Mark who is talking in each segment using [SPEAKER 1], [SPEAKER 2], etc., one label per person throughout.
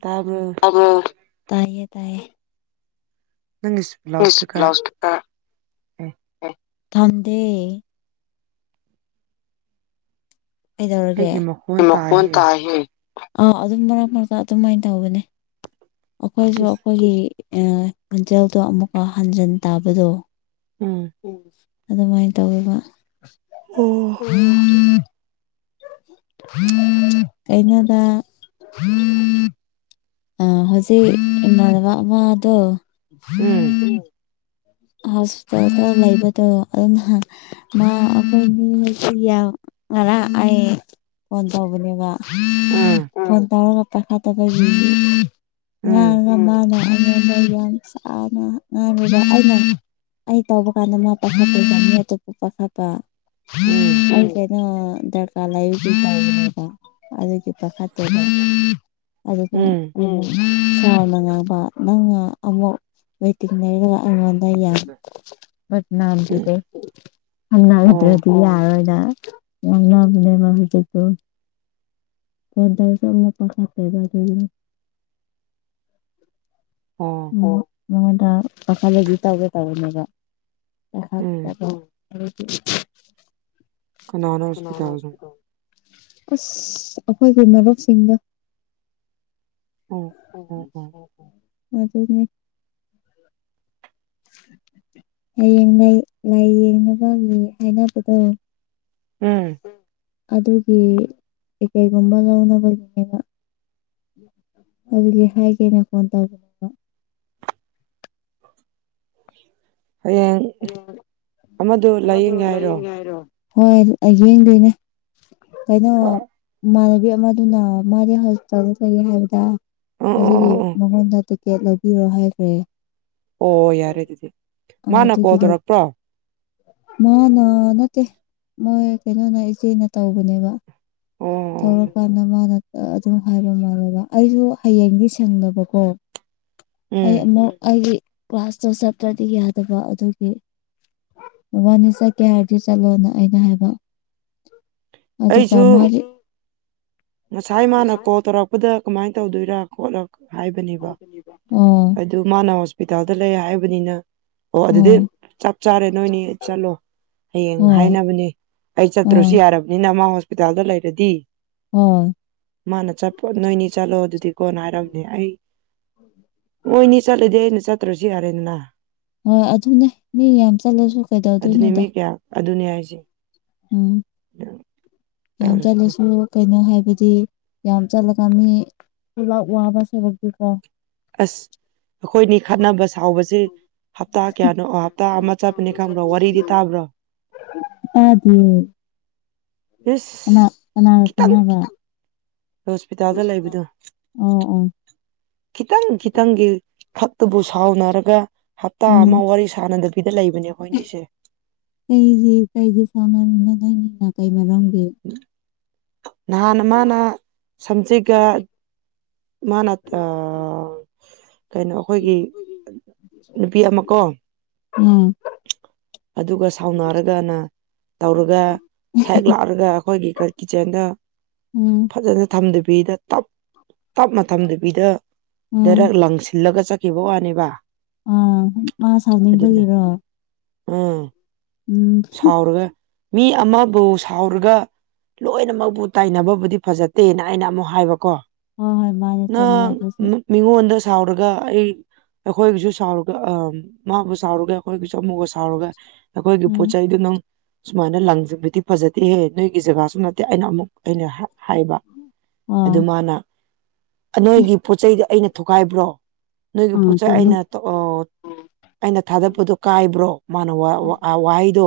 [SPEAKER 1] ꯇꯥꯕ꯭ꯔꯣ
[SPEAKER 2] ꯑ ꯇꯥꯏꯌꯦꯌꯦ ꯇꯥꯏꯌꯦ
[SPEAKER 1] ꯅꯪꯒꯤ ꯂꯥꯎꯠ ꯏꯁꯄꯤꯀꯔ ꯑꯦ
[SPEAKER 2] ꯊꯝꯁꯦ ꯀꯩꯗꯧꯔꯒꯦ
[SPEAKER 1] ꯑꯩꯒꯤ
[SPEAKER 2] ꯃꯈꯣꯟ
[SPEAKER 1] ꯇꯥꯏꯍꯦ
[SPEAKER 2] ꯇ ꯑꯥ ꯑꯗꯨꯝ ꯃꯔꯛ ꯃꯔꯛꯇ ꯑꯗꯨꯃꯥꯏꯅ ꯇꯧꯕꯅꯤ ꯑꯩꯈꯣꯏꯁꯨ
[SPEAKER 1] ꯏꯁ
[SPEAKER 2] ꯑꯩꯈꯣꯏꯒꯤ ꯈꯣꯟꯖꯦꯜꯗꯣ ꯑꯃꯨꯛꯀ ꯍꯟꯖꯤꯟ ꯇꯥꯕꯗꯣ
[SPEAKER 1] ꯎꯝ
[SPEAKER 2] ꯑꯗꯨꯃꯥꯏꯅ ꯇꯧꯋꯦꯕ
[SPEAKER 1] ꯑꯣ
[SPEAKER 2] ꯑꯩꯅꯗ ꯑ ꯍꯧꯖꯤꯛ ꯏꯃꯥꯟꯅꯕ ꯑꯃꯗꯣ
[SPEAKER 1] ꯎꯝ
[SPEAKER 2] ꯍꯣꯁꯄꯤꯇꯥꯜꯗ ꯂꯩꯕꯗꯣ ꯑꯗꯨꯅꯁꯨ ꯉꯅꯥ ꯑꯩ ꯐꯣꯟ ꯇꯧꯕꯅꯦꯕ
[SPEAKER 1] ꯎꯝ
[SPEAKER 2] ꯐꯣꯟ ꯇꯧꯔꯒ ꯄꯥꯏꯈꯥꯠꯇꯕꯒꯤ
[SPEAKER 1] ꯎꯝ
[SPEAKER 2] ꯉꯥꯡꯒ ꯃꯥꯅ ꯃ ꯆ ꯑꯩ ꯇꯧꯕ ꯀꯥꯟꯗ ꯃꯥ ꯄꯥꯈꯠꯄ ꯆꯅꯤ ꯑꯗꯨꯇꯣꯞꯄ ꯄꯥꯈꯠꯄ
[SPEAKER 1] ꯎꯝ
[SPEAKER 2] ꯑꯩ ꯀꯩꯅꯣ ꯗꯔꯀꯥꯔ ꯂꯩꯀ ꯑꯗꯨꯒꯤ ꯈꯠꯇꯗ ꯑꯗꯨ
[SPEAKER 1] ꯎꯝ
[SPEAKER 2] ꯎ ꯆꯥꯎꯅ ꯉꯥꯡꯕ ꯅꯪꯅ ꯑꯃꯨꯛ ꯂꯩꯇꯤꯡ ꯂꯩꯔꯒ ꯑꯩꯉꯣꯟꯗ
[SPEAKER 1] ꯎꯝ
[SPEAKER 2] ꯅꯥꯝꯗ
[SPEAKER 1] ꯑꯣ
[SPEAKER 2] ꯁꯝꯅꯥꯒꯗ꯭ꯔꯗꯤ ꯌꯥꯔꯣꯏꯗ ꯑꯣꯟꯅꯅꯦ ꯃꯥ ꯍꯥꯏꯗꯤ ꯇ ꯄꯗ ꯆ ꯃꯄ ꯈ
[SPEAKER 1] ꯑꯣꯝ
[SPEAKER 2] ꯅꯉꯣꯟꯗ ꯄꯥꯈꯥꯗꯤ ꯇꯧꯒꯦ ꯇꯧꯋꯅꯦꯕ
[SPEAKER 1] ꯎꯝ
[SPEAKER 2] ꯑꯗꯨ
[SPEAKER 1] ꯀꯟꯅꯣ ꯍꯁꯄꯤꯇꯥꯜ
[SPEAKER 2] ꯑꯁ ꯑꯩꯈꯣꯏꯒꯤ ꯃꯔꯨꯞꯁꯤꯡꯗ
[SPEAKER 1] ꯑꯣ ꯑꯣ ꯑꯣ
[SPEAKER 2] ꯑꯗꯨ ꯍꯌꯦꯡ ꯂꯥꯏꯌꯦꯡꯅꯕꯒꯤ ꯍꯥꯏꯅꯕꯗꯣ
[SPEAKER 1] ꯎꯝ
[SPEAKER 2] ꯑꯗꯨꯒꯤ ꯀꯩꯀꯩꯒꯨꯝꯕ ꯂꯧꯅꯕꯒꯤꯅꯦꯕ ꯑꯗꯨꯒꯤ ꯍꯥꯏꯒꯦꯅ ꯐꯣꯟ ꯇꯧꯕꯅꯦꯕ
[SPEAKER 1] [unintelligible] ꯍꯌꯦꯡ ꯑꯃꯗ ꯂꯥꯏꯌꯦꯡꯒꯦ ꯍꯥꯏꯔꯣ
[SPEAKER 2] ꯍꯣꯏ ꯑꯩ ꯌꯦꯡꯗꯣꯏꯅꯦ ꯀꯩꯅꯣ
[SPEAKER 1] ꯑꯣ
[SPEAKER 2] ꯏꯃꯥꯟꯅꯕꯤ ꯃꯗꯨꯅ ꯃꯥꯗꯤ ꯍꯁꯄꯤꯇꯥꯜꯗ ꯂꯩꯒꯦ ꯍꯥꯏꯕꯗ ꯑꯗꯨꯒꯤ
[SPEAKER 1] ꯑꯣ ꯑꯣ
[SPEAKER 2] ꯃꯉꯣꯟꯗ ꯇꯤꯀꯦꯠ ꯂꯧꯕꯤꯔꯣ ꯍꯥꯏꯈ꯭ꯔꯦ
[SPEAKER 1] ꯑꯣ ꯌꯥꯔꯦ ꯑꯗꯨꯗꯤ ꯃꯥꯅ ꯀꯣꯜ
[SPEAKER 2] ꯑꯗꯨꯒꯤꯗ
[SPEAKER 1] ꯇꯧꯔꯛꯄ꯭ꯔꯣ
[SPEAKER 2] ꯃꯥꯅ ꯅꯠꯇꯦ ꯃꯣꯏ ꯀꯩꯅꯣꯅ ꯏꯆꯦꯅ ꯇꯧꯕꯅꯦꯕ
[SPEAKER 1] ꯑꯣ
[SPEAKER 2] ꯊꯣꯛꯧꯔꯄꯗ ꯃꯥꯅ ꯑꯗꯨꯝ ꯍꯥꯏꯕ ꯃꯥꯜꯂꯕ ꯑꯩꯁꯨ ꯍꯌꯦꯡꯗꯤ ꯁꯁꯤꯡꯡꯂꯕꯀꯣ ꯑꯩ
[SPEAKER 1] ꯎꯝ
[SPEAKER 2] ꯑꯃꯨꯛ ꯑꯩꯒꯤ ꯀ꯭ꯂꯥꯁꯇꯨ ꯆꯠꯇ꯭ꯔꯗꯤ ꯌꯥꯗꯕ ꯑꯗꯨꯒꯤ ꯋꯥꯅꯤꯁ ꯀꯦ ꯍꯥꯏꯔꯗꯤ ꯆꯠꯂꯣꯅ ꯑꯩꯅ ꯍꯥꯏꯕ ꯑꯗꯨꯒ
[SPEAKER 1] ꯑꯩꯁꯨ
[SPEAKER 2] ꯃꯥꯗꯤ
[SPEAKER 1] ꯉꯁꯥꯏ ꯃꯥꯅ ꯀꯣꯜ ꯇꯧꯔꯛꯄꯗ ꯀꯃꯥꯏꯅ ꯇꯧꯗꯣꯏꯔ ꯈꯣꯠꯂ ꯍꯥꯏꯕꯅꯦꯕ
[SPEAKER 2] ꯑꯣ
[SPEAKER 1] ꯑꯗꯨ ꯃꯥꯅ ꯍꯣꯁꯄꯤꯇꯥꯜꯗ ꯂꯩ ꯍꯥꯏꯕ ꯑꯣ ꯑꯗꯨꯗꯤ
[SPEAKER 2] ꯑꯣ
[SPEAKER 1] ꯆꯞ ꯆꯥꯔꯦ ꯅꯣꯏꯅꯤ ꯆꯠꯂꯣ ꯍꯌꯦꯡ
[SPEAKER 2] ꯍꯣꯏ
[SPEAKER 1] ꯍꯥꯏꯅꯕꯅꯦ ꯑꯩ ꯆꯠꯇ꯭ꯔꯨꯁꯨ
[SPEAKER 2] ꯎꯝ
[SPEAKER 1] ꯌꯥꯔꯕ ꯃ ꯍꯣꯁꯄꯤꯇꯥꯜꯗ ꯂꯩꯔꯗꯤ
[SPEAKER 2] ꯍꯣꯏ
[SPEAKER 1] ꯃꯥꯅ ꯆꯠꯄꯣ ꯅꯣꯏꯅꯤ ꯆꯠꯂꯣ ꯑꯗꯨꯗꯤ ꯀꯣꯟꯅ ꯍꯥꯏꯔꯝꯅꯦ ꯑꯩ ꯑꯣꯏꯣꯏꯅꯤ ꯆꯠꯂꯗꯤ ꯑꯩꯅ ꯆꯠꯇ꯭ꯔꯁꯨ ꯌꯥꯔꯦꯗꯅ
[SPEAKER 2] ꯍꯣꯏ ꯑꯗꯨꯅꯦ ꯃꯤ ꯌꯥꯝ ꯆꯠꯂꯁꯨ ꯀꯩꯗꯧꯗꯣꯏꯅꯣꯗ
[SPEAKER 1] ꯑꯗꯨꯅꯦ ꯍꯥꯏꯁꯦ
[SPEAKER 2] ꯎꯝ ꯌꯥꯝ ꯆꯠꯂꯁꯨ ꯀꯩꯅꯣ ꯍꯥꯏꯕ ꯍꯥꯏꯗꯤ ꯌꯥꯝ ꯆꯠꯂꯒ ꯃꯤ ꯄꯨꯂꯥꯛ ꯋꯥꯕ ꯁꯕꯛꯇꯤꯀꯣ
[SPEAKER 1] ꯑꯁ ꯑꯩꯈꯣꯏꯅꯤ ꯈꯠꯅꯕ ꯁꯥꯎꯕꯁꯦ ꯍꯞꯇꯥ ꯀꯌꯥꯅꯣ ꯑꯣ ꯍꯞꯇꯥ ꯑꯃ ꯆꯠꯄꯅꯤ ꯈꯪꯕ꯭ꯔꯣ ꯋꯥꯔꯤꯗꯤ ꯇꯥꯕ꯭ꯔꯣ
[SPEAKER 2] ꯇꯥꯗ ꯀꯅꯥ
[SPEAKER 1] ꯏꯁ
[SPEAKER 2] ꯀꯅꯥꯒ
[SPEAKER 1] ꯈꯤꯇꯪ
[SPEAKER 2] ꯀꯥꯟꯅꯕ
[SPEAKER 1] ꯍꯣꯁꯄꯤꯇꯥꯜꯗ ꯂꯩꯕꯗꯣ
[SPEAKER 2] ꯑꯣ ꯑꯣ
[SPEAKER 1] ꯈꯤꯇꯪ ꯈꯤꯇꯪꯒꯤ ꯈꯛꯇꯕꯨ ꯁꯥꯎꯅꯔꯒ ꯍꯞꯇꯥ ꯑꯃ ꯋꯥꯔꯤ ꯁꯥꯟꯅꯗ
[SPEAKER 2] ꯀꯁꯦ ꯀꯥꯏꯁꯦ ꯁꯥꯎꯅ ꯅꯅꯉꯅꯤꯡꯅ ꯀꯥꯏꯃꯔꯪꯗ
[SPEAKER 1] ꯅꯍꯥꯟꯅ ꯃꯥꯅ ꯁꯝꯖꯦꯛꯒ ꯃꯥꯅꯠꯇ ꯅꯨꯄꯤ ꯑꯃ ꯀꯣ
[SPEAKER 2] ꯎꯝ
[SPEAKER 1] ꯑꯗꯨꯒ ꯁꯥꯎꯅꯔꯒꯅ ꯇꯧꯔꯒ ꯍꯦꯛ ꯂꯥꯛꯑꯒ ꯑꯩꯈꯣꯏꯒꯤ ꯇꯦꯟꯗ
[SPEAKER 2] ꯎꯝ
[SPEAKER 1] ꯐꯖꯅ ꯊꯝꯗꯕꯤꯗ ꯇꯞ ꯇꯞ ꯃꯇꯝꯗꯕꯤꯗ ꯗꯥꯏꯔꯦꯛ
[SPEAKER 2] ꯎꯝ
[SPEAKER 1] ꯂꯪꯁꯤꯜꯂꯒ ꯆꯠꯈꯤꯕ ꯋꯥꯅꯦꯕ
[SPEAKER 2] ꯑꯥ ꯃꯥ
[SPEAKER 1] ꯑꯗꯨꯅ
[SPEAKER 2] ꯁꯥꯎꯅꯤꯡꯕꯒꯤꯔꯣ
[SPEAKER 1] ꯎꯝ
[SPEAKER 2] ꯎꯝ
[SPEAKER 1] ꯁꯥꯎꯔꯒ ꯃꯤ ꯑꯃꯕꯨ ꯁꯥꯎꯔꯒ ꯂꯣꯏꯅꯃꯛꯕꯨ ꯇꯥꯏꯅꯕꯕꯨꯗꯤ ꯐꯖꯠꯇꯦꯅ ꯑꯩꯅ ꯑꯃꯨꯛ ꯍꯥꯏꯕꯀꯣ
[SPEAKER 2] ꯍꯣꯏ ꯍꯣꯏ ꯃꯥꯅꯦ
[SPEAKER 1] ꯅ
[SPEAKER 2] ꯆꯨꯝꯃꯦ ꯑꯗꯨꯁꯨ
[SPEAKER 1] ꯃꯉꯨ ꯑꯗ ꯁꯥꯎꯔꯒ ꯑꯩ ꯑꯩꯈꯣꯏꯒꯤꯁꯨ ꯁꯥꯎꯔꯒ ꯑ ꯃꯥꯕꯨ ꯁꯥꯎꯔꯒ ꯑꯩꯈꯣꯏꯒꯤꯁꯨ ꯆꯃꯨꯒ ꯁꯥꯎꯔꯒ ꯑꯩꯈꯣꯏꯒꯤ ꯄꯣꯠ
[SPEAKER 2] ꯎꯝ
[SPEAKER 1] ꯆꯩꯗꯨ ꯅꯪ ꯁꯨꯃꯥꯏꯅ ꯂꯪꯁꯤꯕꯗꯤ ꯐꯖ ꯅꯠꯇꯦꯍꯦ ꯅꯣꯏꯒꯤ ꯖꯒꯥꯁꯨ ꯅꯠꯇꯦ ꯑꯩꯅ ꯑꯃꯨꯛ ꯑꯩꯅ ꯍꯥꯏꯕ ꯑꯗꯨ
[SPEAKER 2] ꯑꯣ
[SPEAKER 1] ꯃꯥꯅ ꯅꯣꯏꯒꯤ ꯄꯣꯠ ꯆꯩꯗ ꯑꯩꯅ ꯊ ꯊꯣꯛꯈꯥꯏꯕ꯭ꯔꯣ ꯅꯣꯏꯒꯤ ꯄꯣꯠ
[SPEAKER 2] ꯑ
[SPEAKER 1] ꯆꯩꯩ
[SPEAKER 2] ꯆꯨꯝꯃꯤ
[SPEAKER 1] ꯑꯩꯅ ꯑꯩꯅ ꯊꯥꯗꯄꯗꯣ ꯀꯥꯏꯕ꯭ꯔꯣ ꯃꯥꯅ ꯋꯥꯍꯩꯗꯣ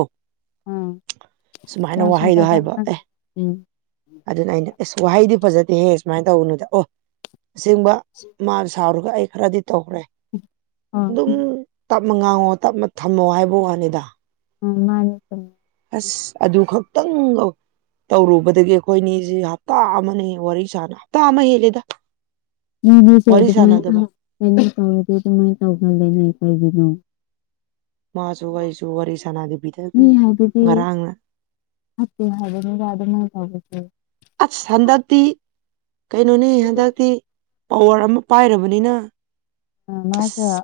[SPEAKER 1] ꯁꯨꯃꯥꯏꯅ
[SPEAKER 2] ꯌꯥꯝ
[SPEAKER 1] ꯋꯥꯍꯩꯗꯣ
[SPEAKER 2] ꯐꯖꯕ
[SPEAKER 1] ꯍꯥꯏꯕ ꯑꯦ
[SPEAKER 2] ꯉꯥꯡꯗꯣ ꯎꯝ
[SPEAKER 1] ꯑꯗꯨꯅ ꯑꯩꯅ ꯑꯁ ꯋꯥꯍꯩꯗꯤ ꯐꯖꯗꯦꯍꯦ ꯁꯨꯃꯥꯏꯅ ꯇꯧꯕꯅꯨꯗ ꯑꯣ ꯑꯁꯦꯡꯕ ꯃꯥ ꯁꯥꯎꯔꯒ ꯑꯩ ꯈꯔꯗꯤ ꯇꯧꯈ꯭ꯔꯦ
[SPEAKER 2] ꯑꯣ
[SPEAKER 1] ꯑꯗꯨꯝ ꯇꯞ ꯑꯃ ꯉꯥꯡꯉꯣ ꯇꯞ ꯑꯃ ꯊꯝꯃꯣ ꯍꯥꯏꯕ ꯋꯥꯅꯤꯗ
[SPEAKER 2] ꯎꯝ ꯃꯥꯅꯤ
[SPEAKER 1] ꯑꯁ ꯑꯗꯨ ꯈꯛꯇꯪ ꯇꯧꯔꯨꯕꯗꯒꯤ ꯑꯩꯈꯣꯏꯅꯤꯁꯤ ꯍꯞꯇꯥ ꯑꯃꯅꯦ ꯋꯥꯔꯤ ꯁꯥꯅ ꯍꯞꯇꯥ ꯑꯃ ꯍꯦꯜꯂꯤꯦꯗ
[SPEAKER 2] ꯃꯤꯅꯦꯁꯦ ꯑꯗꯨꯃꯥꯏꯅ ꯑꯁ ꯀꯩꯅ ꯇꯧꯔꯗꯤ ꯑꯗꯨꯃꯥꯏꯅ ꯇꯧꯒꯗꯦꯅꯦ ꯑꯩ ꯀꯔꯤꯒꯤꯅꯣ
[SPEAKER 1] ꯃꯥꯁꯨ ꯋꯥꯔꯤꯁꯨ ꯋꯥꯔꯤ ꯁꯥꯟꯅꯗꯦꯕꯤꯤꯗꯗꯨꯅ ꯉꯔꯥꯡꯅ
[SPEAKER 2] ꯑ ꯍꯥꯏꯗꯅꯤ ꯔꯗ ꯃ ꯂꯁ
[SPEAKER 1] ꯑꯁ ꯍꯟꯗꯛꯇꯤ ꯀꯩꯅꯣꯅꯦ ꯍꯟꯗꯛꯇꯤ ꯄꯋꯥꯔ ꯑꯃ ꯄꯥꯏꯔꯕꯅꯤꯅ
[SPEAKER 2] ꯑ ꯃꯥꯖ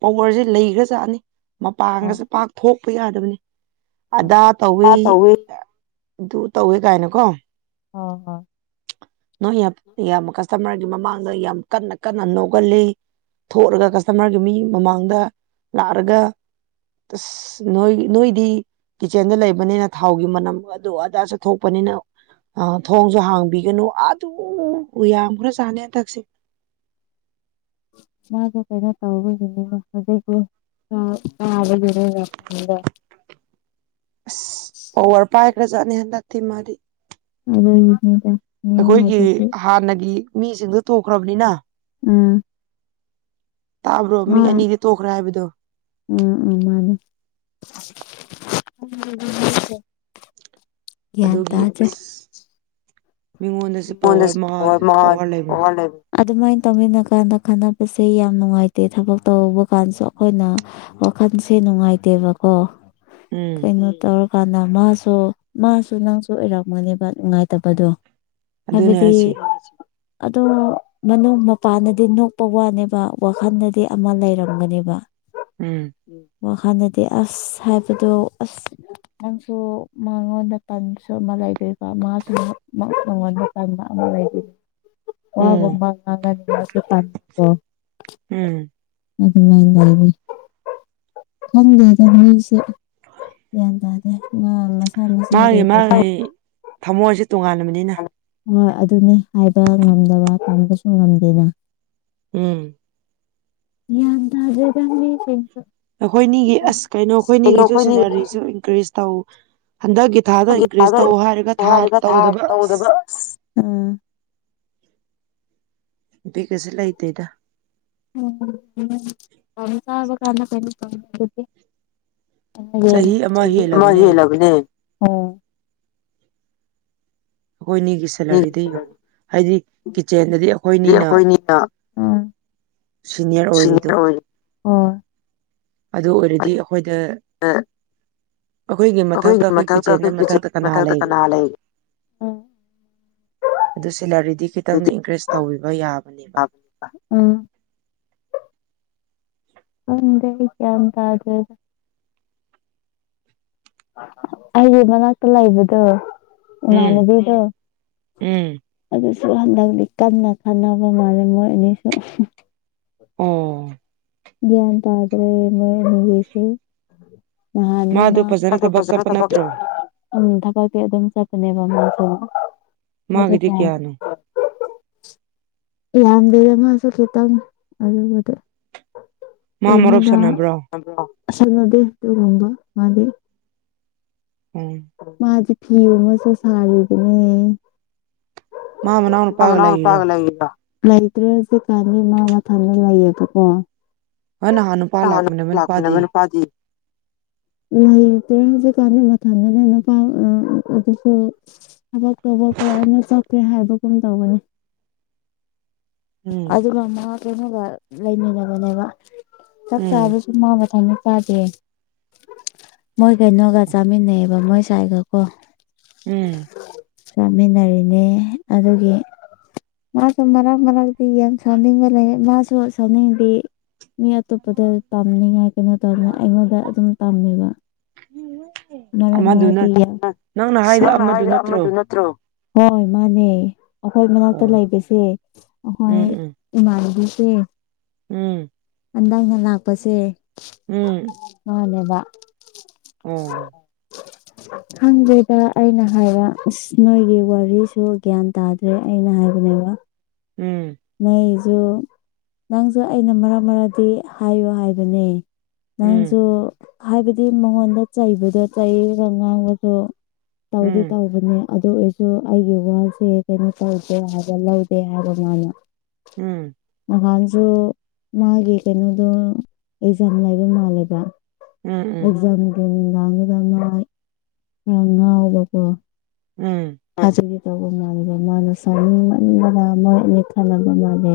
[SPEAKER 1] ꯄꯋꯔꯁꯦ ꯂꯩꯈ꯭ꯔ ꯆꯥꯅꯤ ꯃꯄꯥꯡꯒꯁꯨ
[SPEAKER 2] ꯑꯣ
[SPEAKER 1] ꯄꯥꯛ ꯊꯣꯛꯄ ꯌꯥꯗꯕꯅꯤ ꯑꯗꯥ
[SPEAKER 2] ꯑꯣ
[SPEAKER 1] ꯇꯧꯋꯤ
[SPEAKER 2] ꯑ
[SPEAKER 1] ꯑꯗꯨ ꯇꯧꯋꯦ ꯀꯥꯏꯅꯀꯣ
[SPEAKER 2] ꯍ ꯍꯣ
[SPEAKER 1] ꯅꯣꯏ ꯌꯥꯝ ꯀꯁꯇꯃꯔꯒꯤ ꯃꯃꯥꯡꯗ ꯌꯥꯝ ꯀꯟꯅ ꯀꯟꯅ ꯅꯣꯛꯒꯜꯂꯤ ꯊꯣꯛꯑꯒ ꯀꯁꯇꯃꯔꯒꯤ ꯃꯤ ꯃꯃꯥꯡꯗ ꯂꯥꯛꯑꯒ ꯅꯣꯏ ꯅꯣꯏꯗꯤ ꯀꯤꯠꯆꯦꯟꯗ ꯂꯩꯕꯅꯤꯅ ꯊꯥꯎꯒꯤ ꯃꯅꯝ ꯑꯗꯨ ꯑꯗꯥ ꯆꯠꯊꯣꯛꯄꯅꯤꯅ ꯑ ꯊꯣꯡꯁꯨ ꯍꯥꯡꯕꯤꯒꯅꯨ ꯑꯗꯨ ꯎ ꯌꯥꯝꯈ꯭ꯔꯥ ꯆꯥꯅꯤ ꯍꯟꯗꯛꯁꯦ
[SPEAKER 2] ꯃꯥꯁꯨ ꯀꯩꯅ ꯇꯥꯎꯕ ꯍꯧꯖꯤ ꯀ ꯑꯗꯔ [unintelligible]
[SPEAKER 1] ꯑꯁ ꯄꯋꯥꯔ ꯄꯥꯏꯈ꯭ꯔꯖꯥꯠꯅꯤ ꯍꯟꯗꯛꯇꯤ ꯃꯥꯗꯤ
[SPEAKER 2] [inaudible]
[SPEAKER 1] ꯑꯩꯈꯣꯏꯒꯤ
[SPEAKER 2] ꯍꯥꯏꯕꯁꯤ
[SPEAKER 1] ꯍꯥꯟꯅꯒꯤ ꯃꯤꯁꯤꯡꯗꯨ ꯇꯨꯈ꯭ꯔꯕꯅꯤꯅ
[SPEAKER 2] ꯑ
[SPEAKER 1] ꯇꯥꯕ꯭ꯔꯣ
[SPEAKER 2] ꯃꯥ
[SPEAKER 1] ꯃꯤ ꯑꯅꯤꯗꯤ ꯇꯣꯛꯈ꯭ꯔꯦ ꯍꯥꯏꯕꯗꯣ
[SPEAKER 2] ꯎꯝ ꯃꯥꯅꯦ ꯎꯝ ꯒ꯭ꯌꯥꯟ
[SPEAKER 1] ꯑꯗꯨꯒꯤ ꯑꯁ ꯃꯤꯉꯣꯟꯗꯁꯨ
[SPEAKER 2] ꯃꯗ
[SPEAKER 1] ꯄꯋꯥꯔ ꯃꯥ
[SPEAKER 2] ꯃꯍ
[SPEAKER 1] ꯄꯋꯥꯔ ꯂꯩꯕꯅꯤ
[SPEAKER 2] [unintelligible] ꯑꯗꯨꯃꯥꯏꯅ ꯇꯧꯃꯤꯟꯅ ꯀꯥꯟꯗ ꯈꯟꯅꯕꯁꯦ ꯌꯥꯝ ꯅꯨꯡꯉꯥꯏꯇꯦ ꯊꯕꯛ ꯇꯧꯕ ꯀꯥꯟꯁꯨ ꯑꯩꯈꯣꯏꯅ ꯋꯥꯈꯜꯁꯦ ꯅꯨꯡꯉꯥꯏꯇꯦꯕꯀꯣ
[SPEAKER 1] ꯎꯝ
[SPEAKER 2] ꯀꯩꯅꯣ ꯇꯧꯔꯒ ꯍꯥꯟꯅ ꯃꯥꯁꯨ ꯃꯥꯁꯨ ꯅꯪꯁꯨ ꯑꯣꯏꯔꯝꯃꯅꯦꯕ ꯅꯨꯡꯉꯥꯏꯇꯕꯗꯣ
[SPEAKER 1] ꯑꯗꯨꯅꯦ
[SPEAKER 2] ꯍꯥꯏꯕꯗꯤ
[SPEAKER 1] ꯍꯥꯏꯁꯦ
[SPEAKER 2] ꯑꯗꯣ ꯃꯅꯨꯡ ꯃꯄꯥꯟꯗꯗꯤ ꯅꯣꯛꯄ ꯋꯥꯅꯦꯕ ꯋꯥꯈꯜꯗꯗꯤ ꯑꯃ ꯂꯩꯔꯝꯒꯅꯦꯕ
[SPEAKER 1] ꯎꯝ
[SPEAKER 2] ꯋꯥꯈꯜꯗꯗꯤ ꯑꯁ ꯍꯥꯏꯕꯗꯣ ꯑꯁ ꯅꯪꯁꯨ ꯃꯉꯣꯟꯗ ꯄꯟꯁꯨ ꯑꯃ ꯂꯩꯗꯔꯤꯕ ꯃꯥꯁꯨ ꯃꯉꯣꯟꯗ ꯇꯟꯕꯥ ꯑꯃꯂꯩꯔꯤ
[SPEAKER 1] ꯎꯝ
[SPEAKER 2] ꯋꯥꯒꯃ ꯉꯅꯁ ꯇꯥꯟꯣ
[SPEAKER 1] ꯎꯝ
[SPEAKER 2] ꯑꯗꯨ ꯃꯥꯏ ꯂꯩꯏꯗꯤ ꯈꯪꯗꯦꯗ ꯅꯣꯏꯁꯦ ꯒ꯭ꯌꯥꯟ ꯇꯥꯗꯦ ꯑ ꯃꯁꯥ ꯃꯁꯥ ꯀ ꯀꯦ
[SPEAKER 1] ꯇꯣꯉꯜꯂꯕꯅꯤꯅ
[SPEAKER 2] ꯍꯣꯏ ꯑꯗꯨꯅꯦ ꯍꯥꯏꯕ ꯉꯝꯗꯕ ꯇꯝꯕꯁꯨ ꯉꯝꯗꯦꯅ
[SPEAKER 1] ꯎꯝ
[SPEAKER 2] ꯒꯌ꯭ꯥꯟ ꯇꯥꯗꯦꯗꯥ ꯃꯤꯁꯤꯡ
[SPEAKER 1] ꯑꯩꯈꯣꯏꯅꯤꯒꯤ ꯑꯁ ꯀꯩꯅꯣ ꯑꯩꯈꯣꯏꯅꯤꯒꯤꯁꯨ ꯁꯦꯂꯔꯤꯁꯨ ꯏꯟꯀ꯭ꯔꯤꯁ ꯇꯧ ꯍꯟꯗꯛꯀꯤ ꯊꯥꯗ ꯏꯟꯀ꯭ꯔꯤꯖ ꯇꯧ ꯍꯥꯏꯔꯒ ꯊꯥ ꯇꯧꯗꯕ ꯑꯁ
[SPEAKER 2] ꯑꯥ
[SPEAKER 1] ꯕꯤꯠꯀꯁꯦ ꯂꯩꯇꯦꯗ
[SPEAKER 2] ꯀ ꯍꯥꯕ ꯀꯅꯥ ꯄꯅꯤ
[SPEAKER 1] ꯆꯍꯤ
[SPEAKER 2] ꯑꯃ
[SPEAKER 1] ꯍꯦꯜꯂꯕꯅꯦ
[SPEAKER 2] ꯌꯦꯂꯒꯅꯦ ꯑꯣꯝ
[SPEAKER 1] ꯑꯩꯈꯣꯏꯅꯤꯒꯤ ꯁꯦꯂꯔꯤꯗ ꯌꯦꯡꯉꯨ ꯍꯥꯏꯗꯤ ꯀꯤꯠꯆꯦꯟꯗꯗꯤ ꯑꯩꯈꯣꯏꯅꯤꯅ
[SPEAKER 2] ꯎꯝ
[SPEAKER 1] ꯁꯤꯅꯤꯌꯔ ꯑꯣꯏꯔꯤꯗꯣ
[SPEAKER 2] ꯑꯣ
[SPEAKER 1] ꯑꯗꯨ ꯑꯣꯏꯔꯗꯤ ꯑꯩꯈꯣꯏꯗ ꯑꯩꯈꯣꯏꯒꯤ ꯃꯊꯛꯇ ꯑꯩꯈꯣꯏ ꯀꯤꯆꯦꯟꯗ ꯃꯊꯛꯇ ꯀꯅꯥ ꯂꯩꯔꯤꯅꯦꯕ ꯑꯗꯨ ꯁꯦꯂꯔꯤꯗꯤ ꯈꯤꯇꯪ ꯏꯟꯀ꯭ꯔꯤꯖ ꯇꯧꯕꯤꯕ ꯌꯥꯕꯅꯦꯕ
[SPEAKER 2] ꯍꯗꯦ ꯒꯌ꯭ꯥꯟ ꯇꯥꯗꯦ ꯑꯩꯒꯤ ꯃꯅꯥꯛꯇ ꯂꯩꯕꯗꯣ
[SPEAKER 1] ꯎꯝ
[SPEAKER 2] ꯑꯦꯝꯅꯥꯕꯤꯗꯣ
[SPEAKER 1] ꯎꯝ
[SPEAKER 2] ꯁꯁꯨ ꯍꯟꯗꯛꯇꯤ ꯀꯟꯅ ꯈꯟꯅꯅꯕ ꯃꯥꯜꯂꯦ ꯃꯣꯏ ꯑꯅꯤꯁꯨ
[SPEAKER 1] ꯑꯣ
[SPEAKER 2] ꯭ꯒꯌꯥꯟ ꯇꯥꯗꯔꯅꯤꯕꯤꯁ ꯅꯍꯥꯟꯅꯦ
[SPEAKER 1] ꯃꯥꯗꯣ ꯐꯖꯅ ꯊꯕꯛ ꯆꯠꯄ
[SPEAKER 2] ꯃꯥꯖ
[SPEAKER 1] ꯅꯠꯇ꯭ꯔꯣ
[SPEAKER 2] ꯎꯝ ꯊꯕꯛꯇꯤ ꯑꯗꯨꯝ ꯆꯠꯄꯅꯦꯕ ꯃꯥ ꯑꯗꯨ
[SPEAKER 1] ꯃꯥꯒꯤꯗꯤ
[SPEAKER 2] ꯐ
[SPEAKER 1] ꯀꯌꯥꯅꯣ
[SPEAKER 2] ꯌꯥꯟꯗꯦ ꯑꯃꯁꯁꯨ ꯈꯤꯇꯪ ꯑꯗꯨꯕꯨꯗꯤ
[SPEAKER 1] ꯃꯥ ꯃꯔꯨꯞ
[SPEAKER 2] ꯀꯩꯅꯣꯗ
[SPEAKER 1] ꯁꯥꯟꯅꯕ꯭ꯔꯣ
[SPEAKER 2] ꯁꯥꯟꯅꯗꯦ ꯑꯗꯨꯒꯨꯝꯕ ꯃꯥꯗꯤ
[SPEAKER 1] ꯎꯝ
[SPEAKER 2] ꯃꯥꯖꯤ ꯐꯤꯌ ꯃꯁ ꯁꯥꯔꯗꯅꯦ
[SPEAKER 1] ꯃꯥ ꯃꯅꯥꯎ ꯅꯨꯄꯥꯒ
[SPEAKER 2] ꯃꯥꯃꯅꯥꯎꯅ
[SPEAKER 1] ꯂꯩꯔꯤꯔꯣ
[SPEAKER 2] ꯅꯨꯄꯥꯒꯥ ꯂꯩꯔꯤꯕꯥ ꯂꯩꯇ꯭ꯔꯑꯦꯀꯥꯏꯅꯤ ꯃꯥ ꯃꯊꯟꯅꯤ ꯂꯩꯌꯦꯕꯀꯣ
[SPEAKER 1] ꯍꯣꯏꯅ ꯍꯥꯟ ꯅꯨꯄꯥ ꯂꯥꯛꯃꯤ ꯃ ꯅꯨꯄꯥꯗꯤ
[SPEAKER 2] ꯂꯩ ꯇꯔ ꯍꯧꯖꯤꯛ ꯀꯥꯟ ꯃꯊꯗꯅꯦ ꯅꯨꯄꯥꯥꯎ ꯑꯗꯨꯕꯨ ꯀꯗꯥꯅ ꯆꯠꯀꯦ ꯍꯥꯏꯕꯒꯨꯝ ꯇꯧꯕꯅꯤ
[SPEAKER 1] ꯎꯝ
[SPEAKER 2] ꯑꯗꯨꯒ ꯃꯥ ꯀꯩꯅꯣꯒ ꯂꯩꯃꯤꯟꯅꯕꯅꯦꯕ ꯆꯛ
[SPEAKER 1] ꯎꯝ
[SPEAKER 2] ꯆꯥꯕꯁꯨꯃꯕꯅ ꯆꯥꯗꯦ ꯃꯣꯏ ꯀꯩꯅꯣꯒ ꯆꯥꯃꯤꯟꯅꯩꯕ ꯃꯣꯏ ꯁꯥꯏꯒ ꯀꯣ
[SPEAKER 1] ꯎꯝ
[SPEAKER 2] ꯆꯥꯃꯤꯟꯅꯔꯤꯅꯦ ꯑꯗꯨꯒꯤ ꯃꯥꯁꯨ ꯃꯔꯛ ꯃꯔꯥꯡꯛꯇ ꯌꯥꯝ ꯁꯝꯅꯤꯡꯕ ꯂꯩ ꯃꯥꯁꯨ ꯁꯝꯅꯤꯡꯗꯤ ꯃꯤ ꯑꯇꯣꯞꯄꯗ ꯇꯝꯅꯤꯡꯉꯥꯏ ꯀꯩꯅꯣ ꯇꯧꯗꯅ ꯑꯩꯉꯣꯟꯗ ꯑꯗꯨꯝ ꯇꯝꯃꯦꯕ ꯃꯔꯛ
[SPEAKER 1] ꯑꯃꯗꯨꯅ
[SPEAKER 2] ꯃꯔꯛꯇꯤ ꯁꯝꯅ ꯍꯥꯏꯗ ꯑꯃꯗꯨ ꯅꯠꯇ꯭ꯔꯣ ꯍꯣꯏ ꯃꯥꯅꯦ ꯑꯩꯈꯣꯏ ꯃꯅꯥꯛꯇ
[SPEAKER 1] ꯑꯣ
[SPEAKER 2] ꯂꯩꯕꯁꯦ ꯑꯩꯈꯣꯏ
[SPEAKER 1] ꯎꯝ
[SPEAKER 2] ꯏꯃꯥꯟꯅꯕꯤꯁꯦ
[SPEAKER 1] ꯎꯝ
[SPEAKER 2] ꯍꯟꯗꯛꯅ ꯂꯥꯛꯄꯁꯦ ꯃꯥꯅꯦꯕ
[SPEAKER 1] ꯎꯝ
[SPEAKER 2] [inaudible] ꯈꯪꯗꯦꯗ ꯑꯩꯅ ꯍꯥꯏꯕ ꯑꯁ ꯅꯣꯏꯒꯤ ꯋꯥꯔꯤꯁꯨ ꯒ꯭ꯌꯥꯟ ꯇꯥꯗ꯭ꯔꯦ ꯑꯩꯅ ꯍꯥꯏꯕꯅꯦꯕ ꯕ
[SPEAKER 1] ꯎꯝ
[SPEAKER 2] ꯑꯗꯨ ꯅꯪꯁꯨ ꯑꯩꯅ ꯃꯔꯛ ꯃꯔꯛꯗꯤ ꯍꯥꯏꯌꯣ ꯍꯥꯏꯕꯅꯦ
[SPEAKER 1] ꯎꯝ
[SPEAKER 2] ꯅꯪꯁꯨ ꯍꯥꯏꯕꯗꯤ ꯃꯉꯣꯟꯗ ꯆꯩꯕꯗꯣ ꯆꯩꯩꯔ ꯉꯥꯡꯕꯁꯨ ꯇꯥꯎꯗꯦ
[SPEAKER 1] ꯎꯝ
[SPEAKER 2] ꯇꯥꯎꯕꯅꯤ ꯑꯗꯨ ꯑꯣꯏꯔꯁꯨ ꯑꯩꯒꯤ ꯋꯥꯁꯦ ꯀꯩꯅꯣ ꯇꯧꯗꯦ ꯍꯥꯏꯕ ꯂꯧꯗꯦ ꯍꯥꯏꯕ ꯃꯥꯅ
[SPEAKER 1] ꯎꯝ
[SPEAKER 2] ꯅꯍꯥꯟꯁꯨ ꯃꯥꯒꯤ ꯀꯩꯅꯣꯗꯣ ꯑꯦꯛꯖꯥꯝ ꯂꯩꯕ ꯃꯥꯜꯂꯦꯕ
[SPEAKER 1] ꯎꯝ ꯎꯝ
[SPEAKER 2] ꯑꯦꯛꯖꯥꯝ ꯂꯥꯡꯗꯨꯗꯅꯉ ꯉꯥꯡ ꯉꯥꯎꯕꯀꯣ
[SPEAKER 1] ꯎꯝ
[SPEAKER 2] ꯑꯗꯨꯒꯤ ꯇꯧꯕ ꯃꯥꯟꯗ ꯃꯥꯅ ꯁꯥꯎꯅꯤꯡꯃꯟꯕꯗ ꯃꯣꯏ ꯑꯅꯤ ꯈꯟꯅꯕ ꯃꯥꯜꯂꯦ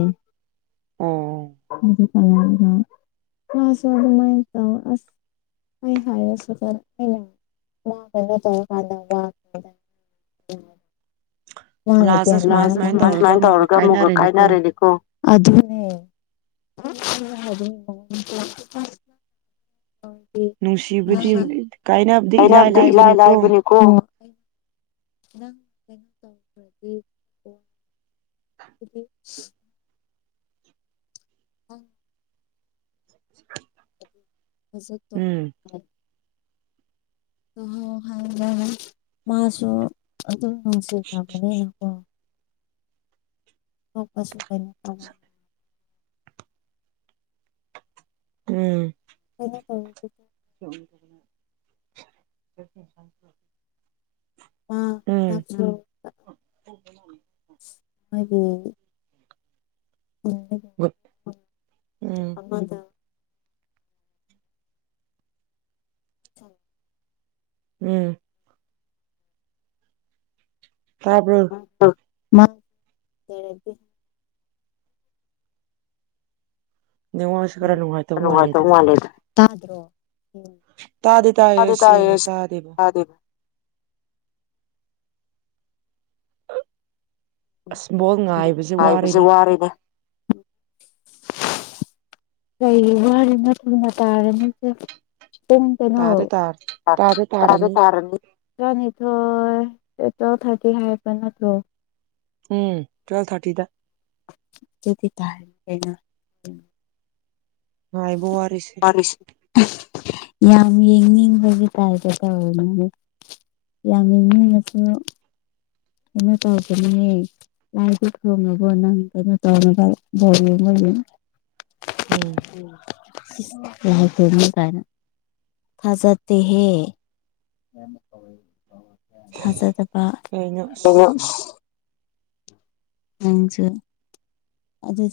[SPEAKER 1] ꯑꯣ
[SPEAKER 2] ꯎꯝ ꯍꯨꯝ ꯎꯝ ꯃꯥꯁ ꯑꯗꯨꯃꯥꯏ ꯇꯧ ꯑꯁ ꯍ‌ꯣꯏ ꯍꯥꯏꯔꯁ‌ꯦ ꯃꯥ ꯀꯩꯅ‌ꯣ ꯇꯧꯕ ꯀꯥꯟꯗ ꯋꯥ ꯃꯥꯏꯗꯤ ꯂꯥꯁꯇꯥ ꯁꯨꯃꯥꯏ ꯁꯨꯃꯥꯏꯅ ꯇꯧꯔꯒ ꯑꯃꯨꯛꯒ ꯀꯥꯏꯅꯔꯗꯤꯀꯣ ꯑꯗꯨꯅꯦ [unintelligible]
[SPEAKER 1] ꯅꯨꯡꯁꯤꯕꯗꯤ ꯀꯥꯏꯅꯕ
[SPEAKER 2] ꯀꯥꯏꯅꯕꯗꯤ ꯏꯂꯥꯏ ꯂꯥꯏꯕꯅꯤꯀꯣ ꯅꯪ ꯀꯩꯅꯣ ꯇꯧꯈ꯭ꯔꯗꯤ ꯑꯗꯨ ꯎ ꯍꯧꯖꯠ ꯇꯣ
[SPEAKER 1] ꯎꯝ
[SPEAKER 2] ꯑ ꯍꯥꯏꯗꯦ ꯃꯥꯁꯨ ꯑꯗꯨꯝ ꯅꯨꯡꯁꯤꯈ꯭ꯔꯕꯅꯤꯅꯀꯣ ꯃꯥ ꯀꯩꯁꯨ ꯀꯩꯅꯣ ꯇꯧ
[SPEAKER 1] ꯎꯝ
[SPEAKER 2] [unintelligible]
[SPEAKER 1] [unintelligible]
[SPEAKER 2] ꯑ ꯅꯪ ꯁꯨ
[SPEAKER 1] ꯎꯝ
[SPEAKER 2] ꯍꯥꯏꯗꯤ
[SPEAKER 1] ꯎꯝ
[SPEAKER 2] ꯑꯃꯗ ꯍꯝ
[SPEAKER 1] ꯎꯝ ꯇꯥꯕ꯭ꯔ‌ꯣ
[SPEAKER 2] ꯃꯥ ꯂꯩꯔꯗꯤ
[SPEAKER 1] ꯅꯦꯠꯋꯥꯛꯁꯦ
[SPEAKER 2] ꯎꯝ
[SPEAKER 1] ꯈꯔ ꯅꯨꯡꯉꯥꯏꯇꯕ
[SPEAKER 2] ꯅꯨꯡꯉꯥꯏ ꯇꯧ
[SPEAKER 1] ꯃꯥꯜꯂꯦꯗ
[SPEAKER 2] ꯃꯥꯜꯂꯤꯇꯥ ꯇꯥꯗꯔꯣ ꯎꯝ
[SPEAKER 1] ꯇꯥꯏꯌꯦ
[SPEAKER 2] ꯇꯥꯗꯤ ꯇꯥꯏ ꯑꯦ
[SPEAKER 1] ꯁꯦꯡꯅ
[SPEAKER 2] ꯑꯩꯁꯦ
[SPEAKER 1] ꯇꯥꯗꯦꯕ
[SPEAKER 2] ꯇꯗꯤ
[SPEAKER 1] ꯑꯁ ꯕꯣꯜ ꯉꯥꯏꯕꯁꯦ
[SPEAKER 2] ꯍꯥꯏꯕꯁꯦ
[SPEAKER 1] ꯋꯥꯔꯦꯅꯦ
[SPEAKER 2] ꯋꯥꯔꯤꯅꯦ ꯀꯩ ꯋꯥꯔꯤꯔ ꯅ ꯊꯨꯅ ꯇꯥꯔꯅꯤꯁꯦ ꯄꯨꯡ ꯀꯩꯅꯣ
[SPEAKER 1] ꯇꯥꯗꯤ ꯇꯥꯔꯦ ꯇꯥꯗꯤ
[SPEAKER 2] ꯇꯥꯗꯦ
[SPEAKER 1] ꯇꯥꯔꯅꯤ
[SPEAKER 2] ꯇꯥꯔꯗꯤ ꯥꯇꯔꯥꯅꯤꯊꯣꯏ ꯑꯦꯇꯣ ꯊꯥ꯭ꯔꯒꯇꯤ ꯍꯥꯏꯕ ꯅꯠꯇ꯭ꯔꯣ
[SPEAKER 1] ꯎꯝ ꯇ꯭ꯋꯦꯜ ꯊꯥꯔꯇꯤꯗ
[SPEAKER 2] ꯑꯗꯨꯗꯤ ꯊꯅ ꯂꯩꯩꯅ
[SPEAKER 1] ꯉꯥꯏ ꯔꯤꯁꯤ
[SPEAKER 2] ꯌꯥꯝ ꯌꯦꯡꯅꯤꯡꯕꯒꯤ ꯇꯥꯏꯒ ꯇꯧꯕꯅꯤ ꯌꯥꯝꯃꯤꯃꯤꯟꯅꯁꯨ ꯀꯩꯅꯣ ꯇꯧꯕꯗꯅꯤꯅꯦ ꯂꯥꯏꯗꯨ ꯊꯣꯡꯉꯅꯕꯣ ꯅꯪ ꯀꯩꯅꯣ ꯇꯧꯅꯕ ꯕꯣꯣꯏ ꯎꯝ ꯎꯝ
[SPEAKER 1] ꯎꯝ
[SPEAKER 2] ꯌꯥ ꯀꯥꯏꯅ ꯊꯥꯖꯦ ꯍꯦ ꯊꯥꯖꯗꯕ
[SPEAKER 1] ꯀꯩꯅꯣ ꯑꯁ
[SPEAKER 2] ꯃꯁꯨ ꯑꯗꯨ